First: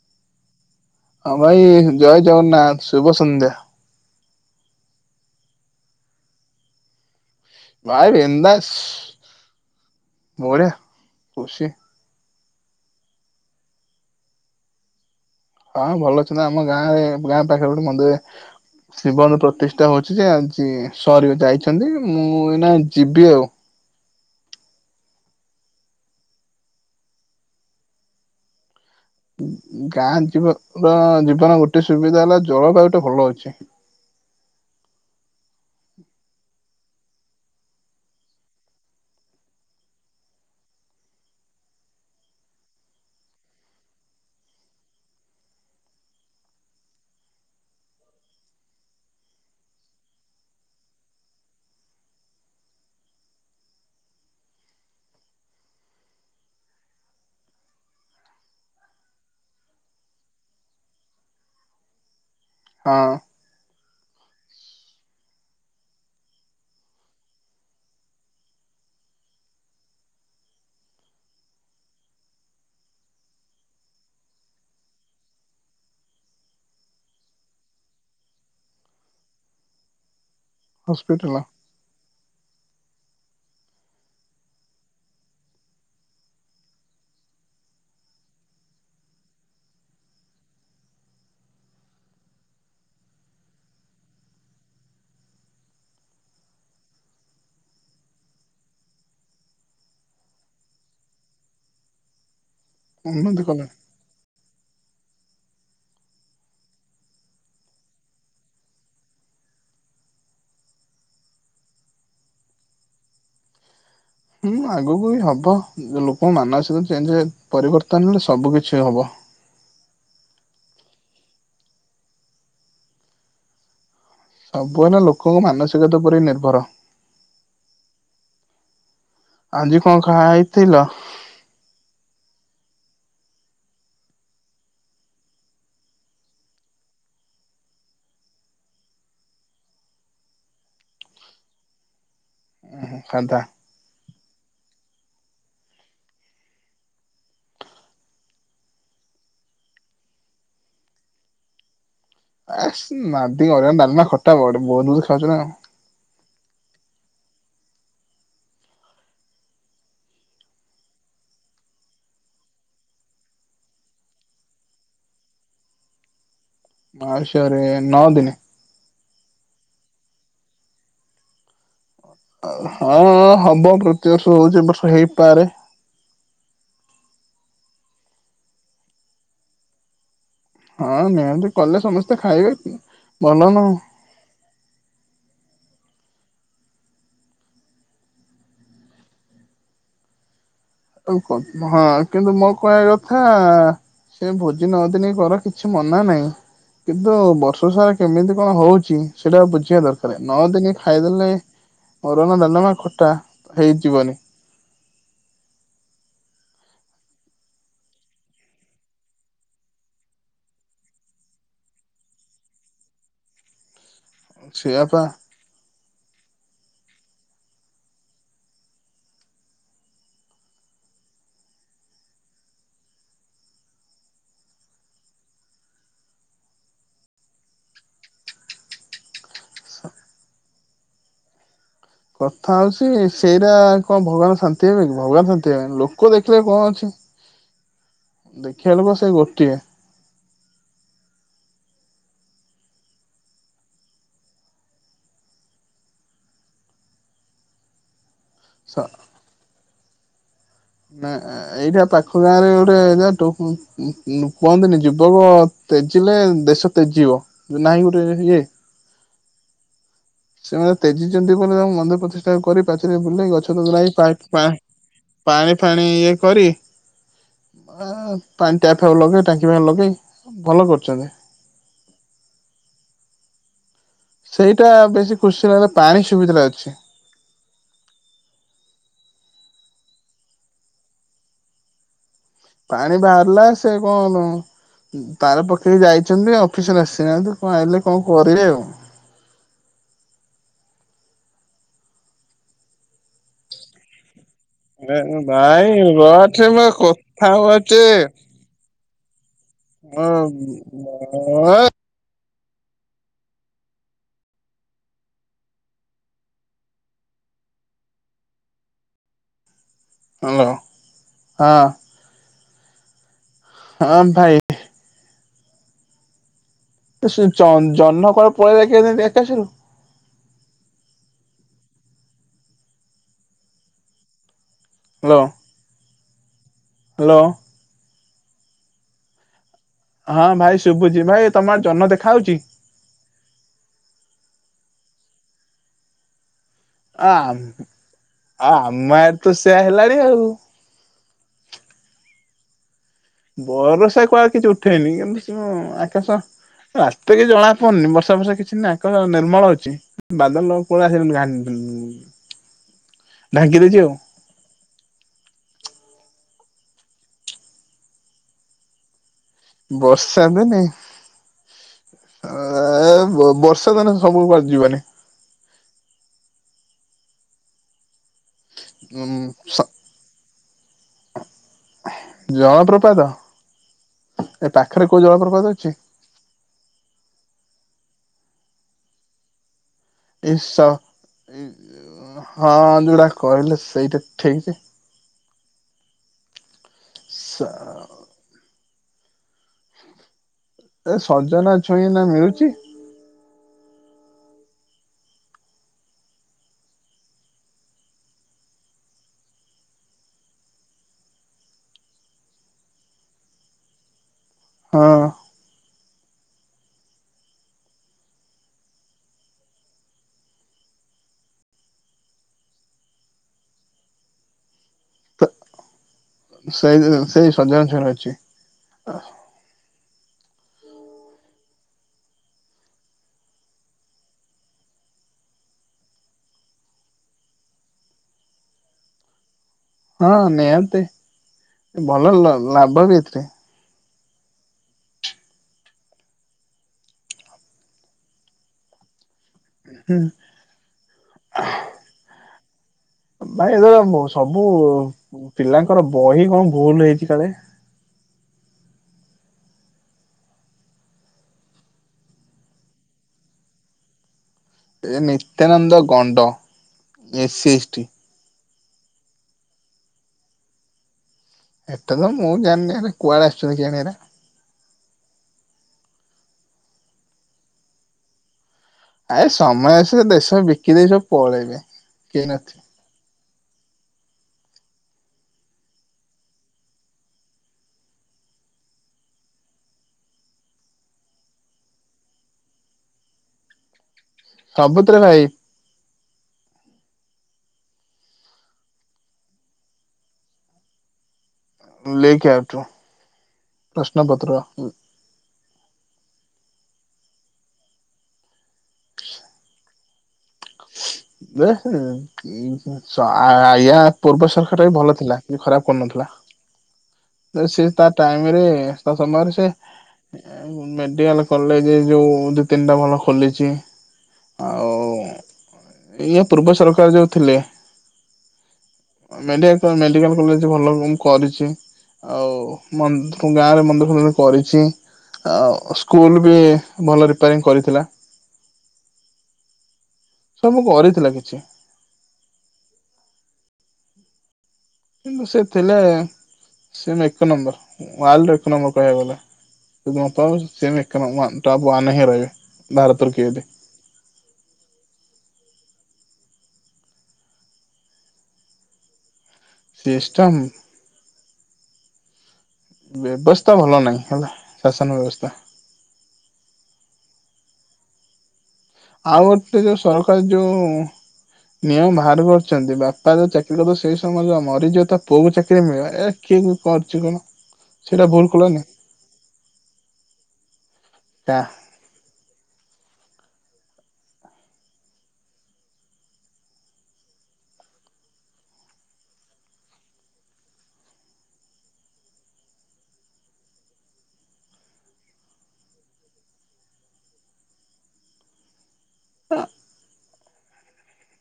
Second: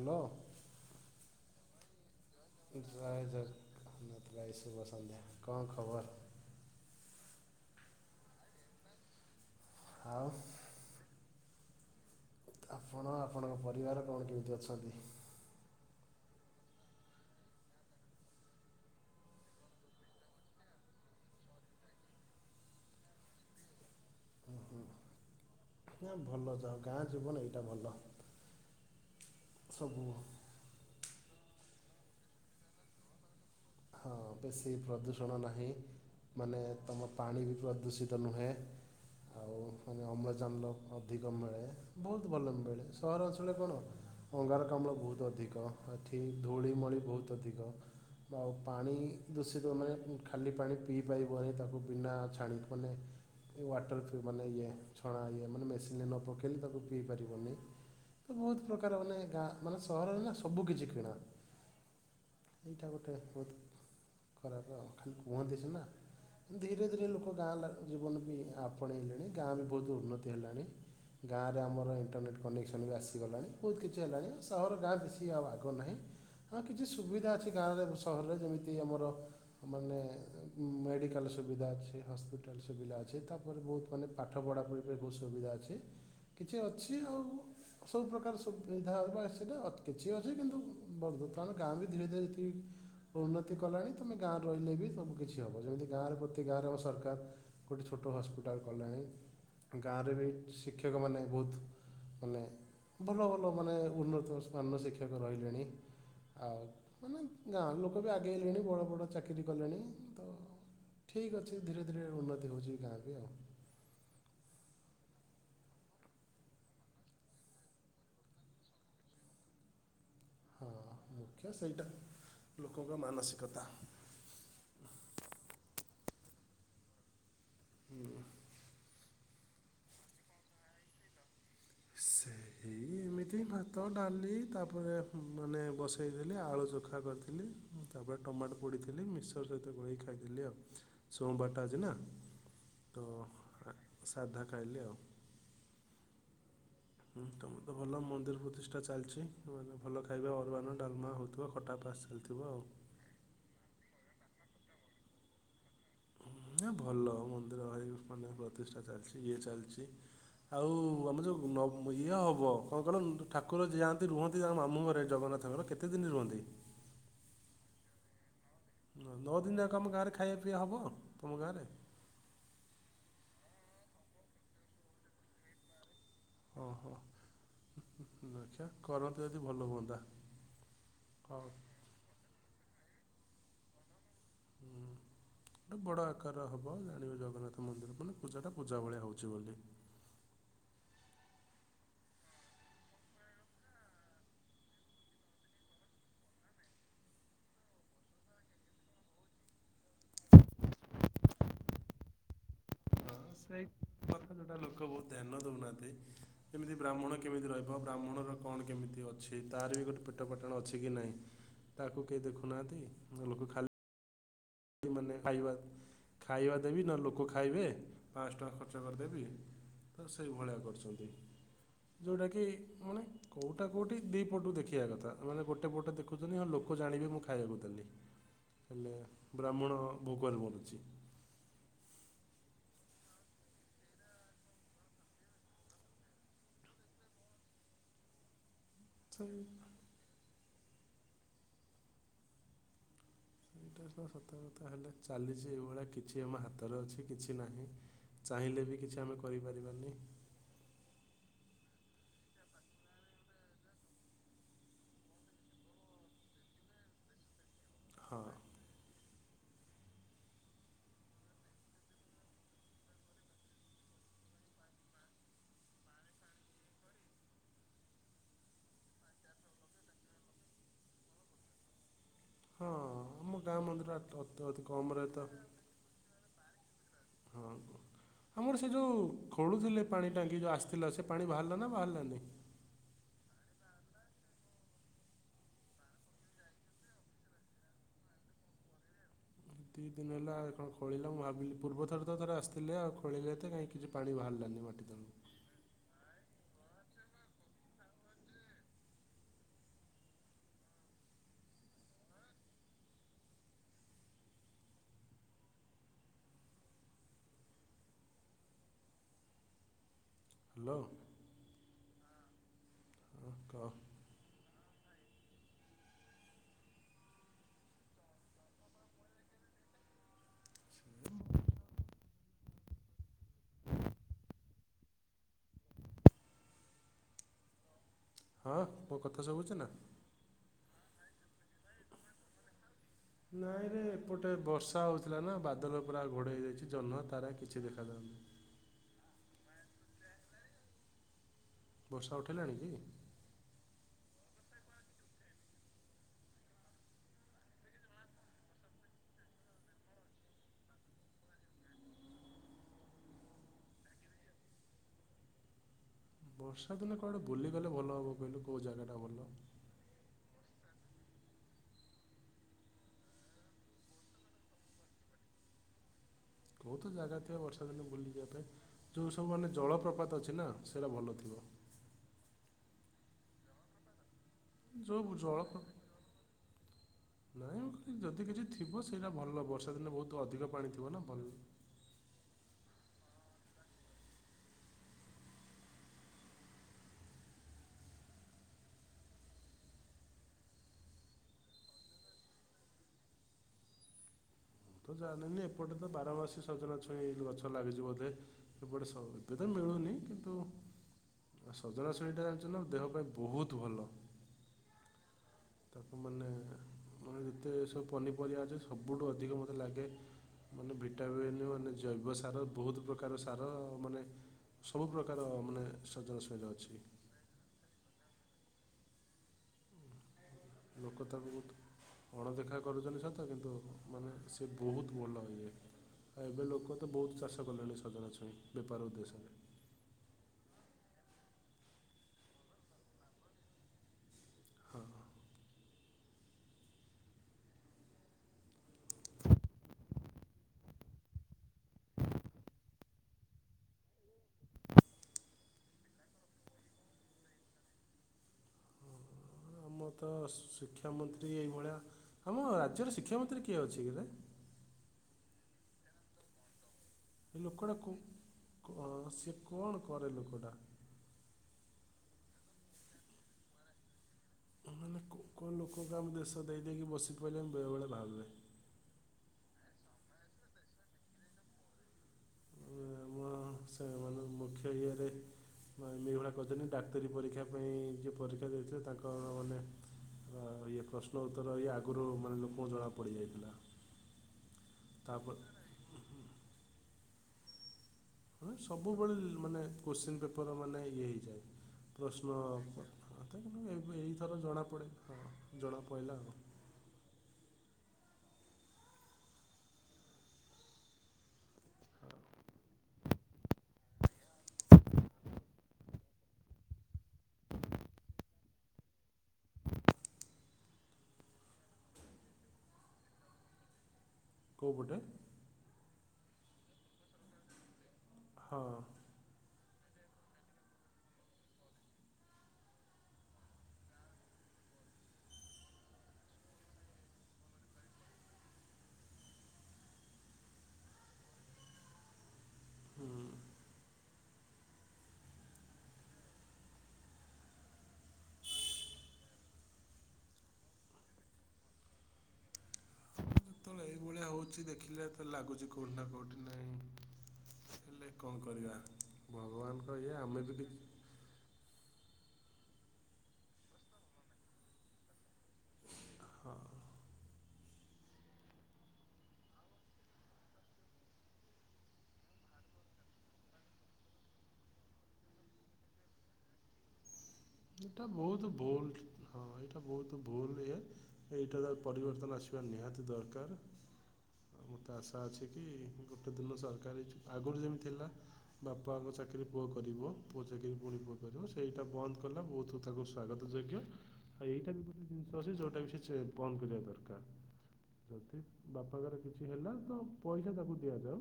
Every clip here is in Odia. ହାଲୋ। ୱାଇ ହେ ଜୟ ଜଗନ୍ନାଥ ଶୁଭ ସନ୍ଧ୍ୟା। ଜଗନ୍ନାଥ ଭାଇ ଶୁଭସନ୍ଧ୍ୟା କଣ ଖବର? ଭାଇ ବିନ୍ଦାସ। ଆଉ ବଢିଆ। ପୁସି ଆପଣ ଆପଣଙ୍କ ପରିବାର କଣ କେମିତି ଅଛନ୍ତି? ହଁ ଭଲ ଅଛନ୍ତି ନା ଆମ ଗାଁରେ ଗାଁ ପାଖରେ ଗୋଟେ ମନ୍ଦିର ଶିବଙ୍କର ପ୍ରତିଷ୍ଠା ହୋଉଛି ଯେ ଆଜି ସରିବ ଯାଇଛନ୍ତି ମୁଁ ଏଇନା ଯିବି ଆଉ। ଉହୁଁ ନା ଭଲ ଯ ଗାଁ ଜୀବନ ଏଇଟା ଭଲ। ସବୁ ଗାଁ ଯିବ ପା ଯି [unintelligible] ଗୋଟେ ସୁବିଧା ହେଲା ଜଳବାୟୁଟା ଭଲ ଅଛି। ହଁ ବେଶୀ ପ୍ରଦୂଷଣ ନାହିଁ ମାନେ ତମ ପାଣି ବି ପ୍ରଦୂଷିତ ନୁହେଁ ଆଉ ଫୁଣି ଅମ୍ଳଜାନର ଅଧିକ ମିଳେ ବୋହୁତ ଭଲ ମିଳେ ସାହର ଅଞ୍ଚଳରେ କଣ ଅଙ୍ଗାରକାମ୍ଳ ବୋହୁତ ଅଧିକ ଏଠି ଧୂଳି ମଳି ବୋହୁତ ଅଧିକ ଆଉ ପାଣି ଦୂଷିତ ମାନେ ଖାଲି ପାଣି ପିଇ ପାରିବନି ତାକୁ ବିନା ଛାଣିକି ମାନେ ୱାଟର ଫ୍ୟୁ ମାନେ ଇଏ ଛଣା ଇଏ ମାନେ ମେସିନରେ ନ ପକେଇଲେ ତାକୁ ପିଇପାରିବନି ତ ବୋହୁତ ପ୍ରକାର ମାନେ ଗାଁ ମାନେ ସହରରେ ନା ସବୁ କିିଛି କିଣା। ଏଇଟା ହଁ ଗୋଟେ ବୋହୁତ ଖରାପେ ଆଉ ଖାଲି କୁହନ୍ତି ସିନା ଧୀରେ ଧୀରେ ଲୋକ ଗାଁ ଜୀବନ ବି ଆପଣେଇଲେଣି ଗାଁ ବି ବୋହୁତୁ ଉନ୍ନତି ହେଲାଣି ଗାଁରେ ଆମର ଇଣ୍ଟରନେଟ୍ କନେକ୍ସନ୍ ବି ଆସିଗଲାଣି ବୋହୁତ କିଛି ହେଲାଣି ଆଉ ସହର ଗାଁ ବେଶୀ ଆଉ ଆଗ ନାହିଁ ହଁ କିଛି ସୁବିଧା ଅଛି ଗାଁରେ ସହରରେ ଯେମି ତି ଆମର ମାନେ ମେଡିକାଲ ହସ୍ପିଟାଲ ସୁବିଧା ଅଛ ହସ୍ପି ସୁବିଧା ଅଛି ତାପରେ ବୋହୁତ ମାନେ ପାଠ ପଢ଼ାପଢ଼ି ପାଇଁ ବୋହୁତ ସୁବିଧା ଅଛି କିଛି ଅଛି ଆଉ ସବୁ ପ୍ରକାର ସୁବିଧା ଉଡା ସେଡା ଅ କିଛି ଅଛି କିନ୍ତୁ ବନ୍ଧୁ ତ୍ରାଣ ଗାଁ ବି ଧୀରେ ଧୀରେ ଯେତିକି ଉନ୍ନ ତି କଲାଣି ତମେ ଗାଁରେ ରହିଲେ ବି ସବୁ କିଛି ହବ ଯେମିତି ଗାଁରେ ପ୍ରତି ଗାଁରେ ଆମ ସରକାର ଗୋଟେ ଛୋଟ ହସ୍ପିଟାଲ କଲାଣି ଗାଁରେ ବି ଶିକ୍ଷକମାନେ ବୋହୁତ ମାନେ ଭଲ ଉନ୍ନତି ଭଲ କଲାଣି। ମାନେ ଉନ୍ନତ ସ ଅନ୍ୟ ଶିକ୍ଷକ ରହିଲେଣି ଆଉ ମାନେ ଗାଁର ଲୋକ ବି ଆ ଆଗେଇଲେଣି ବଡ଼ ବଡ଼ ଚାକିରି କଲେଣି ତ ଠିକ୍ ଅଛି ଧୀରେ ଧୀରେ ଉନ୍ନତି ହେଉଚି ଗାଁରେ ବି ଆଉ। ହୁଁ ଆଗକୁ ବି ହବ ଲୋକଙ୍କ ମାନସିକ ଚେଞ୍ଚ ପରିବର୍ତ୍ତନରେ ସବୁକିଛି ହବ। ହଁ ମୁଖ୍ୟ ସେଇଟା ଲୋକଙ୍କ ମାନସିକତା। ସବୁ ହେଲା ଲୋକଙ୍କ ମାନସିକତା ଉପରେ ନିର୍ଭର। ହୁଁ। ଆଜି କଣ ଖାଇଥିଲ? ସେଇ ଏମିତି ଭାତ ଡାଲି ତାପରେ ମାନେ ବସେଇଦେଲି ଆଳୁ ଚୋଖା କରିଥିଲି ତାପରେ ଟମାଟୋ ପୋଡ଼ିଥିଲି ମିକ୍ସର ସହିତ ଗୋଳେଇକି ଖାଇଥିଲି ଆଉ ସୋମବାରଟା ଆଜି ନା। ତ ହନ୍ତା ସାଧା ଖାଇଲି ଆଉ। ହୁଁ ତମର ତ ଭଲ ମନ୍ଦିର ପ୍ରତିଷ୍ଟା ଚାଲଚି ନୂଆ ନୂଆ ଭଲ ଖାଇବା ଅରୁଆନ୍ନ ଡାଲମା ହୋଉଥୁବ ଖଟା ପାସ ଆ ସି ନାଦି ନାବିନା ଖ [unintelligible] ଖାଉଚି ନା ନା ଭଲ ମନ୍ଦିର ଭାଇ ମାନେ ପ୍ରତିଷ୍ଠା ଚାଲିଚି ଇଏ ଚାଲିଚି ଆଉ ଆମର ଯୋଉଁ ନ ଇଏ ହବ କଣ କହିଲ ଠାକୁର ଯାଆନ୍ତି ରୁହନ୍ତି ତାଙ୍କ ମାମୁଁ ଘରେ ଜଗନ୍ନାଥଙ୍କର କେତେ ଦିନି ରୁହନ୍ତି? ମାଉସୀ ଘରେ ନଅ ଦିନି। ନଅ ଦିନି ଯାକ ଆମ ଗାଁରେ ଖାଇବା ପିଇବା ହବ ତମ ଗାଁରେ? ହଁ ହବ ପ୍ରତିବର୍ଷ ହୋଉଚି ଏ ବର୍ଷ ହେଇପାରେ। ଓହୋ ଆଚ୍ଛା କରନ୍ତୁ ଯଦି ଭଲ ହୁଅନ୍ତା। ହଁ ହଉ ନିହାତି କଲେ ସମସ୍ତେ ଖାଇବେ କି ଭଲ ନା ଆଉ। ଗଟେ ବଡ଼ ଆକାର ହବ ଜାଣିବେ ଜଗନ୍ନାଥ ମନ୍ଦିର ପୁ ପୂଜାଟା ପୂଜା ଭଳିଆ ହଉଛି ବୋଲି। ଆଉ ହଁ କିନ୍ତୁ ମୋ କହିବା କଥା ସେ ଭୋଜି ନଅ ଦିନି କର କିଛି ମନା ନାହିଁ କିନ୍ତୁ ବର୍ଷ ସାରା କେମିତି କଣ ହଉଛି ସେଇଟା ଆ ବୁଝିବା ଦରକାର ନଅ ଦିନି ଖାଇଦେଲେ ଅରୁଆ ନା, ଡାଲମା, ଖ ସେଇ କଥା ଯୋଉଟା ଲୋକ ବହୁତ ଧ୍ୟାନ ଦଉନାହାନ୍ତି। ଏମତି ବ୍ରାହ୍ମଣ କେମିତି ରହିବ ବ୍ରାହ୍ମଣର କଣ କେମିତି ଅଛି ତାର ବି ଗୋଟେ ପେଟ ପଟଣ ଅଛି କି ନାହିଁ ତାକୁ କେହି ଦେଖୁନାହାନ୍ତି ଲୋକ ଖାଲି ସେଇଆପା ମାନେ ଖାଇବା ଖାଇବା। ଦେବି ନ ଲୋକ ଖାଇବେ ପାଞ୍ଚଶହ ଟଙ୍କା ଖର୍ଚ୍ଚ କରିଦେବି ତ ସେଇଭଳିଆ କରିୁଛନ୍ତି ଯେଉଁଟାକି ମାନେ କେଉଁଟା କେଉଁଠି ଦି ପଟୁ ଦେଖିବା କଥା ମାନେ ଗୋଟେ ପଟ ଦେଖୁଛନ୍ତି ଆଉ ଲୋକ ଜାଣିବେ ମୁଁ ଖାଇବାକୁ ଦେଲି ହେଲେ ବ୍ରାହ୍ମଣ ଭୋଗରେ ମରୁଛି। କଥା ହଉଛି ସେଇଟା କଣ ଭଗବାନ ଶାନ୍ତି ହେବେ କି ଭଗବାନ ଶାନ୍ତି ହେବେନି ଲୋକ ଦେଖିଲେ କଣ ଅଛି। ଖେଳ ବସ୍ ଏଇ ସେ ଗୋଟିଏ। ସେଇଟା ସତର୍କତା ହେଲେ ଚାଲିଛି ଏଇଭଳିଆ କିଛି ଆମ ହାତରେ ଅଛି କିଛି ନାହିଁ। ଚାହିଁଲେ ସ ବି କିଛି ଆମେ କରିପାରିବୁନି। ନା ଏଇଟା ପାଖ ଗାଁ ରେ ଗୋଟେ ଯାଠୁ ଉଁ ଉଁ କୁହନ୍ତିନି ଯୁବକ ତେଜିଲେ ଦେଶ ତେଜିବ। ନାହିଁ ଗୋଟେ ହଁ ଇଏ। ସେମାନେ ତେଜିଛନ୍ତି ବୋଲି ତାଙ୍କୁ ମନ୍ଦିର ପ୍ରତିଷ୍ଠା କରି ପାଚିରେ ବୁଲେଇ ଗଛ ତଗାଇପ ପାଣି ଫାଣି ଇଏ କରି ପାଣି ଟ୍ୟାପ ଲଗେଇ ଟାଙ୍କି ଫ ଲଗେଇ ଭଲ କରୁଛନ୍ତି। ହଁ ଆମ ଗାଁ ମନ୍ଦିର ଅତି- ଅତି ଅତି ସେଇଟା କମ୍ରେ ବେଶୀ ତ ଖୁସି ଲାଗେ ପାଣି ସୁବିଧା ଟା ଅଛି। ଛି। ହଁ ଆମର ସେ ଯୋଉ ଖୋଳୁଥିଲେ ପାଣି ଟାଙ୍କି ଯୋଉ ଆସିଥିଲା ସେ ପାଣି ବାହାରିଲା ନା ବାହାରିଲାନି? ପାଣି ବାହାରିଲା ସେ କଣ ତାର ପକେଇକି ଯାଇଛନ୍ତି ଅଫିସରେ ଆସିନାହାନ୍ତି କଣ ଆଇଲେ କଣ କରିବେ ଆଉ। ଦି ଦିନ ହେଲା ଏ କଣ ଖୋଳିଲା ମୁଁ ଭାବିଲି ପୂର୍ବ ଥରେ ତ ଥରେ ଆସିଥିଲେ ଆଉ ଖୋଜିଲେ ଏତେ କାଇଁ କିଛି ପାଣି ବାହାରିଲା। [unintelligible] ଏଠ ମ କଥା ହଉଚେ। [unintelligible] ହ୍ୟାଲୋ ହଁ। ହଁ କହ ହଁ ଭାଇ ସେ ଜ ଜନ୍ନ କର ପରେଖି ଦେଖାସୁ। [unintelligible] Hello hello. ହଁ ମୋ କଥା ସୁବୁଛି ନା? ହଁ ଭାଇ ଶୁଭୁଛି ଭାଇ ତମ ଆଡେ ଜନ୍ନ ଦେଖାଯାଉଛି? ନାଇଁରେ ଏପଟେ ବର୍ଷା ହଉଥିଲା ନା ବାଦଲ ପୁରା ଘୋଡ ହେଇଯାଇଛି। ଆ ଆମ ଆ ଆମେ ତୁ ସେଆ ହେଲାଣି ଆଉ। ବର୍ଷା ଉଠଲାଣି କି? ବର୍ଷା କୁଆଳ କିଛି ଉଠେଇନି କିନ୍ତୁ ସ ଆକାଶ ରାସ୍ତେ କିଛି ଜଣା ପଡ଼ୁନି ବର୍ଷା ବର୍ଷା କିଛି ନାହି ଆକାଶ ନିର୍ମଳ ହଉଛି ବାଦ କୁଆ ଆ ଢାଙ୍ଗି ଦେଇଛି ଆଉ। ବର୍ଷା ଦିନ କୁଆଡେ ବୁଲିଗଲେ ଭଲ ହବ କହିଲୁ କୋଉ ଜାଗା ଟା ଭଲ। ବର୍ଷା ଦନି ବର୍ଷା ଦିନେ ସବୁ ବା ଯିବନି। କୋଉ ତ ଜାଗା ଥିବ ବର୍ଷା ଦିନ ବୁ ଉଁ ଯଉ ସବୁ ମାନେ ସ ଜଳପ୍ରପାତ ଅଛି ନା ସେଇଟା ଭଲ ଥିବ। ପଦ ଏ ପାଖରେ କୋଉ ଯୋଉ ଜଳ ଜଳପ୍ରପାତ ଅଛି? ନାଇଁ ଯଦି କିଛି ଥିବ ସେଇଟା ଭଲ ବର୍ଷ ସେଦିନେ ବହୁତ ଏଇ ଅଧିକ ସ ପାଣି ଥିବ ନା ଭଲ ହଁ ଯେଉଗଡ଼ା କହିଲେ ସେଇଟା ଠିକ ଅଛି। ଏ ସଜନା ଛୁଇଁ ନା ମିଳୁଚ। ତ ଜାଣେିନି ଏପଟେ ତ ବାରମାସୀ ସଜନା ଛୁଇଁ ଗଛ ଲାଗିଛି ବୋଧେ ଏପଟେ ଏବେ ତ ମିଳୁନି କିନ୍ତୁ ସଜନା ଛୁଇଁଟା ଜାଣିଛ ନା ଦେହ ପାଇଁ ବହୁତ ଭଲ। ହଁ। ତାକୁ ମାନେ ମେ ଯେତେ ସବୁ ପନିପରିବା ଅଛି ସବୁଠୁ ଅଧିକ ମତେ ଲାଗେ ମାନେ ଭିଟାମନ୍ ମାନେ ଜୈବ ସାର ବହୁତ ପ୍ରକାର ସାର ମାନେ ସବୁ ପ୍ରକାର ମାନେ ସଜନା ଛୁଇଁରେ ଅଛି ସେଇ ସେଇ ସଜଂଶରେ ଅଛି। ଅ ଲୋକ ତାକୁ ବହୁତ ଅଣଦେଖା କରୁଛନ୍ତି ସତ କିନ୍ତୁ ମାନେ ସେ ବହୁତ ଭଲ ହେଇଯଏ ଆଉ ଏବେ ଲୋକ ତ ବହୁତ ଚାଷ କଲେଣି ସଜନଛୁଇଁ ବେପାର ଉଦ୍ଦେଶ୍ୟରେ ହଁ ନିହାନ୍ତେ ଭଲ ଲାଭ ବି ଏଥିରେ ହଁ। ହ। ହୁଁ। ଭାଇ ଏ ସବୁ ପିଲାଙ୍କର ବହି କଣ ଭୁଲ ହେଇଛି କାଳେ ଆମ ତ ଶିକ୍ଷାମନ୍ତ୍ରୀ ଏଇଭଳିଆ ଆମ ରାଜ୍ୟର ଶିକ୍ଷାମନ୍ତ୍ରୀ କିଏ ଅଛି କଲେ। ଏ ନିତ୍ୟାନନ୍ଦ ଗଣ୍ଡ ଏ ଫି ଏସ୍ଟି ସେ କଣ କରେ ଲୋକଟା ଏତେ ଦ ମୁଁ ଜାଣରେ କୁଆଡ଼େ ଆସିୁଣରେ ହଁ ମାନେ କଣ ଲୋକ କ ଆମକୁ ଦେଶ ଦେଇ ଦେଇେଇକି ବସି ପାରିଲେ ବେଳେବେଳେ ଭାବିବେ ଆ ସମୟ ଆସ ଦେଶ ବିକି ଦେଇ ସବୁ ପଳେଇବେ କି ନଛି ସେ ମାନେ ମୁଖ୍ୟ ଇଏରେ ଏ ଭଳିଆ କହିଛନ୍ତି ଡାକ୍ତରୀ ପରୀକ୍ଷା ପାଇଁ ଯିଏ ପରୀକ୍ଷା ଦେଇଥିଲେ ତାଙ୍କର ମାନେ ଇଏ ପ୍ରଶ୍ନ ଉତ୍ତର ଇଏ ଆଗରୁ ମାନେ ଲୋକଙ୍କୁ ଜଣାପଡ଼ିଯାଇଥିଲା। ସବୁଥିରେ ଭାଇ ତାପ ସବୁବେଳେ ମାନେ କୋଶ୍ଚିନ ପେପର ମାନେ ଇଏ ହେଇଯାଏ। ଲିକ୍ ପ୍ରଶ୍ନ ଆଉଟ୍ ପ୍ରଶ୍ନ ମ ପତ୍ର ଏଇଥର ଜଣାପଡ଼େ ହଁ ଜଣାପଡ଼ିଲା ଆଉ ଆଜା ପୂର୍ବ ସରକାର ଭଲ ଥିଲା କି ଖରାପ କରୁନଥିଲା ତା ଟାଇ ତା ସମୟରେ ସେ ମା କଲେ ଯୋଉ ଦି ତିନିଟା ଭଲ ଖୋଲିଛି। କେଉଁ ଗୋଟେ ଇା ପୂର୍ବ ସରକାର ଯୋଉ ଥିଲେ। ହଁ ମେଣ୍ଟ କ ମେଣ୍ [unintelligible] ଭଲ ରୁମ୍ କରିଚି ଆଉ ମନ୍ଦ୍ ଗାଁ ରେ ମନ୍ଦିର ଫନ୍ଦିର କରିଚି ଆଉ ସ୍କୁଲ୍ ବି ଭଲ ରେପ୍ୟାରିଙ୍ଗ୍ କରିଥିଲା। ସବୁ କରିଥିଲା କିଛି। ହୁଁ। କିନ୍ତୁ ସେ ଥିଲେ ସେ ହେନେ ଏକ ନମ୍ବର ୱାଲ୍ଡ ରେ ଏକ ନମ୍ବର କହିବାକୁ ଗଲେ। [unintelligible] ସେ ହେବେ ଏକ ନମ୍ ୱାନ୍ ଟପ୍ ହିଁ ରହିବେ ଭାରତରେ କିଏଦେ। ଯେତେବେଳେ ଏଇଭଳିଆ ହୋଉଚି ଦେଖିଲେ ତ ଲାଗୁଚି କୋଉଠି ନା କୋଉଠି ନାଇଁ ହେଲେ କଣ କରିବା? ଭଗବାନଙ୍କ ଇଏ ଆମେ ଯଦି ବେବସ୍ଥା ଭଲ ନାହିଁ ହେଲା ଶାସନ ବେବସ୍ଥା। ହଁ ଆଉ ଗୋଟେ ଯୋଉ ସରକାର ଯୋଉ ନିୟମ ବାହାର କରିଛନ୍ତି ବାପା ଯୋଉ ଚାକିରି କରିବ ସେଇ ସମୟରେ ଯୋ ମରିଯିବ ତା ପୁଅ କୁ ଚାକିରି ମିଳେ ଏ କିଏ ବି କରିଛି କହନା? ଏଇଟା ବହୁତ ବୋଲ ଦି ହଁ ଏଇଟା ବହୁତ ଭୁଲ ଇଏ କା ଏଇଟା ତା ପରିବର୍ତ୍ତନ ଆସିବା ନିହାତି ଦର ତାହାଲେ ମୋତେ ଆଶା ଅଛି କି ଗୋଟେ ଦିନ ସରକାର ଆଗରୁ ଯେମିତି ଥିଲା ବାପାଙ୍କ ଚାକିରି ପୁଅ କରିବ ପୁଅ ଚାକିରି ପୁଣି ପୁଅ କରିବ ସେଇଟା ବନ୍ଦ କଲା ବହୁତ ତାକୁ ସ୍ଵାଗତ ଯୋଗ୍ୟ। ଆଉ ଏଇଟା ବି ଗୋଟେ ଜିନିଷ ଅଛି ଯୋଉଟା ବି ସେ ଛେ-ବନ୍ଦ କରିବା ଦରକାର। [unintelligible] ବାପାଙ୍କର କିଛି ହେଲା ତ ପଇସା ତାକୁ ଦିଆଯାଉ।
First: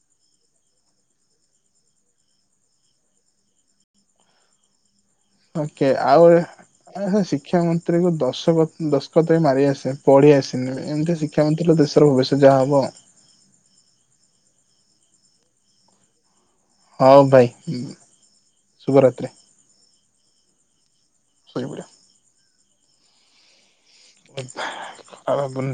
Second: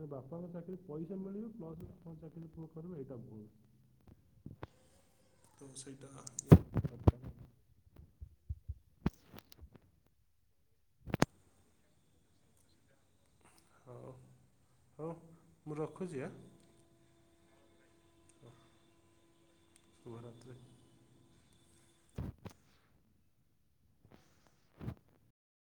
ଏ ବାପାଙ୍କ ଚାକିରି ପଇସା ମିଳିବ ପ୍ଲସ୍ ବାପାଙ୍କ ଚାକିରି ପୁଅ କରିବ ଏଇଟା ଭୁଲ୍। ଓକେ, ଆଉ ଏ ଅହୋ ଶିକ୍ଷା ମନ୍ତ୍ରୀ କୁ ଦଶ ପ ଦଶ ସୋ ତେବେ ମାରି ଆସେ। ପଢି ଆସେନି ଏମିତି ଶିକ୍ଷା ମନ୍ତ୍ରୀ [unintelligible] ଦେଶର ଭବିଷ୍ୟତ ଯାହା ହବ। ହଉ ହଉ ମୁଁ ରଖୁଚି ଆଁ? ହଁ ଭାଈ ଉଁ, ଶୁଭରାତ୍ରି। ଶୁଭ ରାତ୍ରି। ଶୋଇପଡ଼ିବ? [unintelligible] ପୁ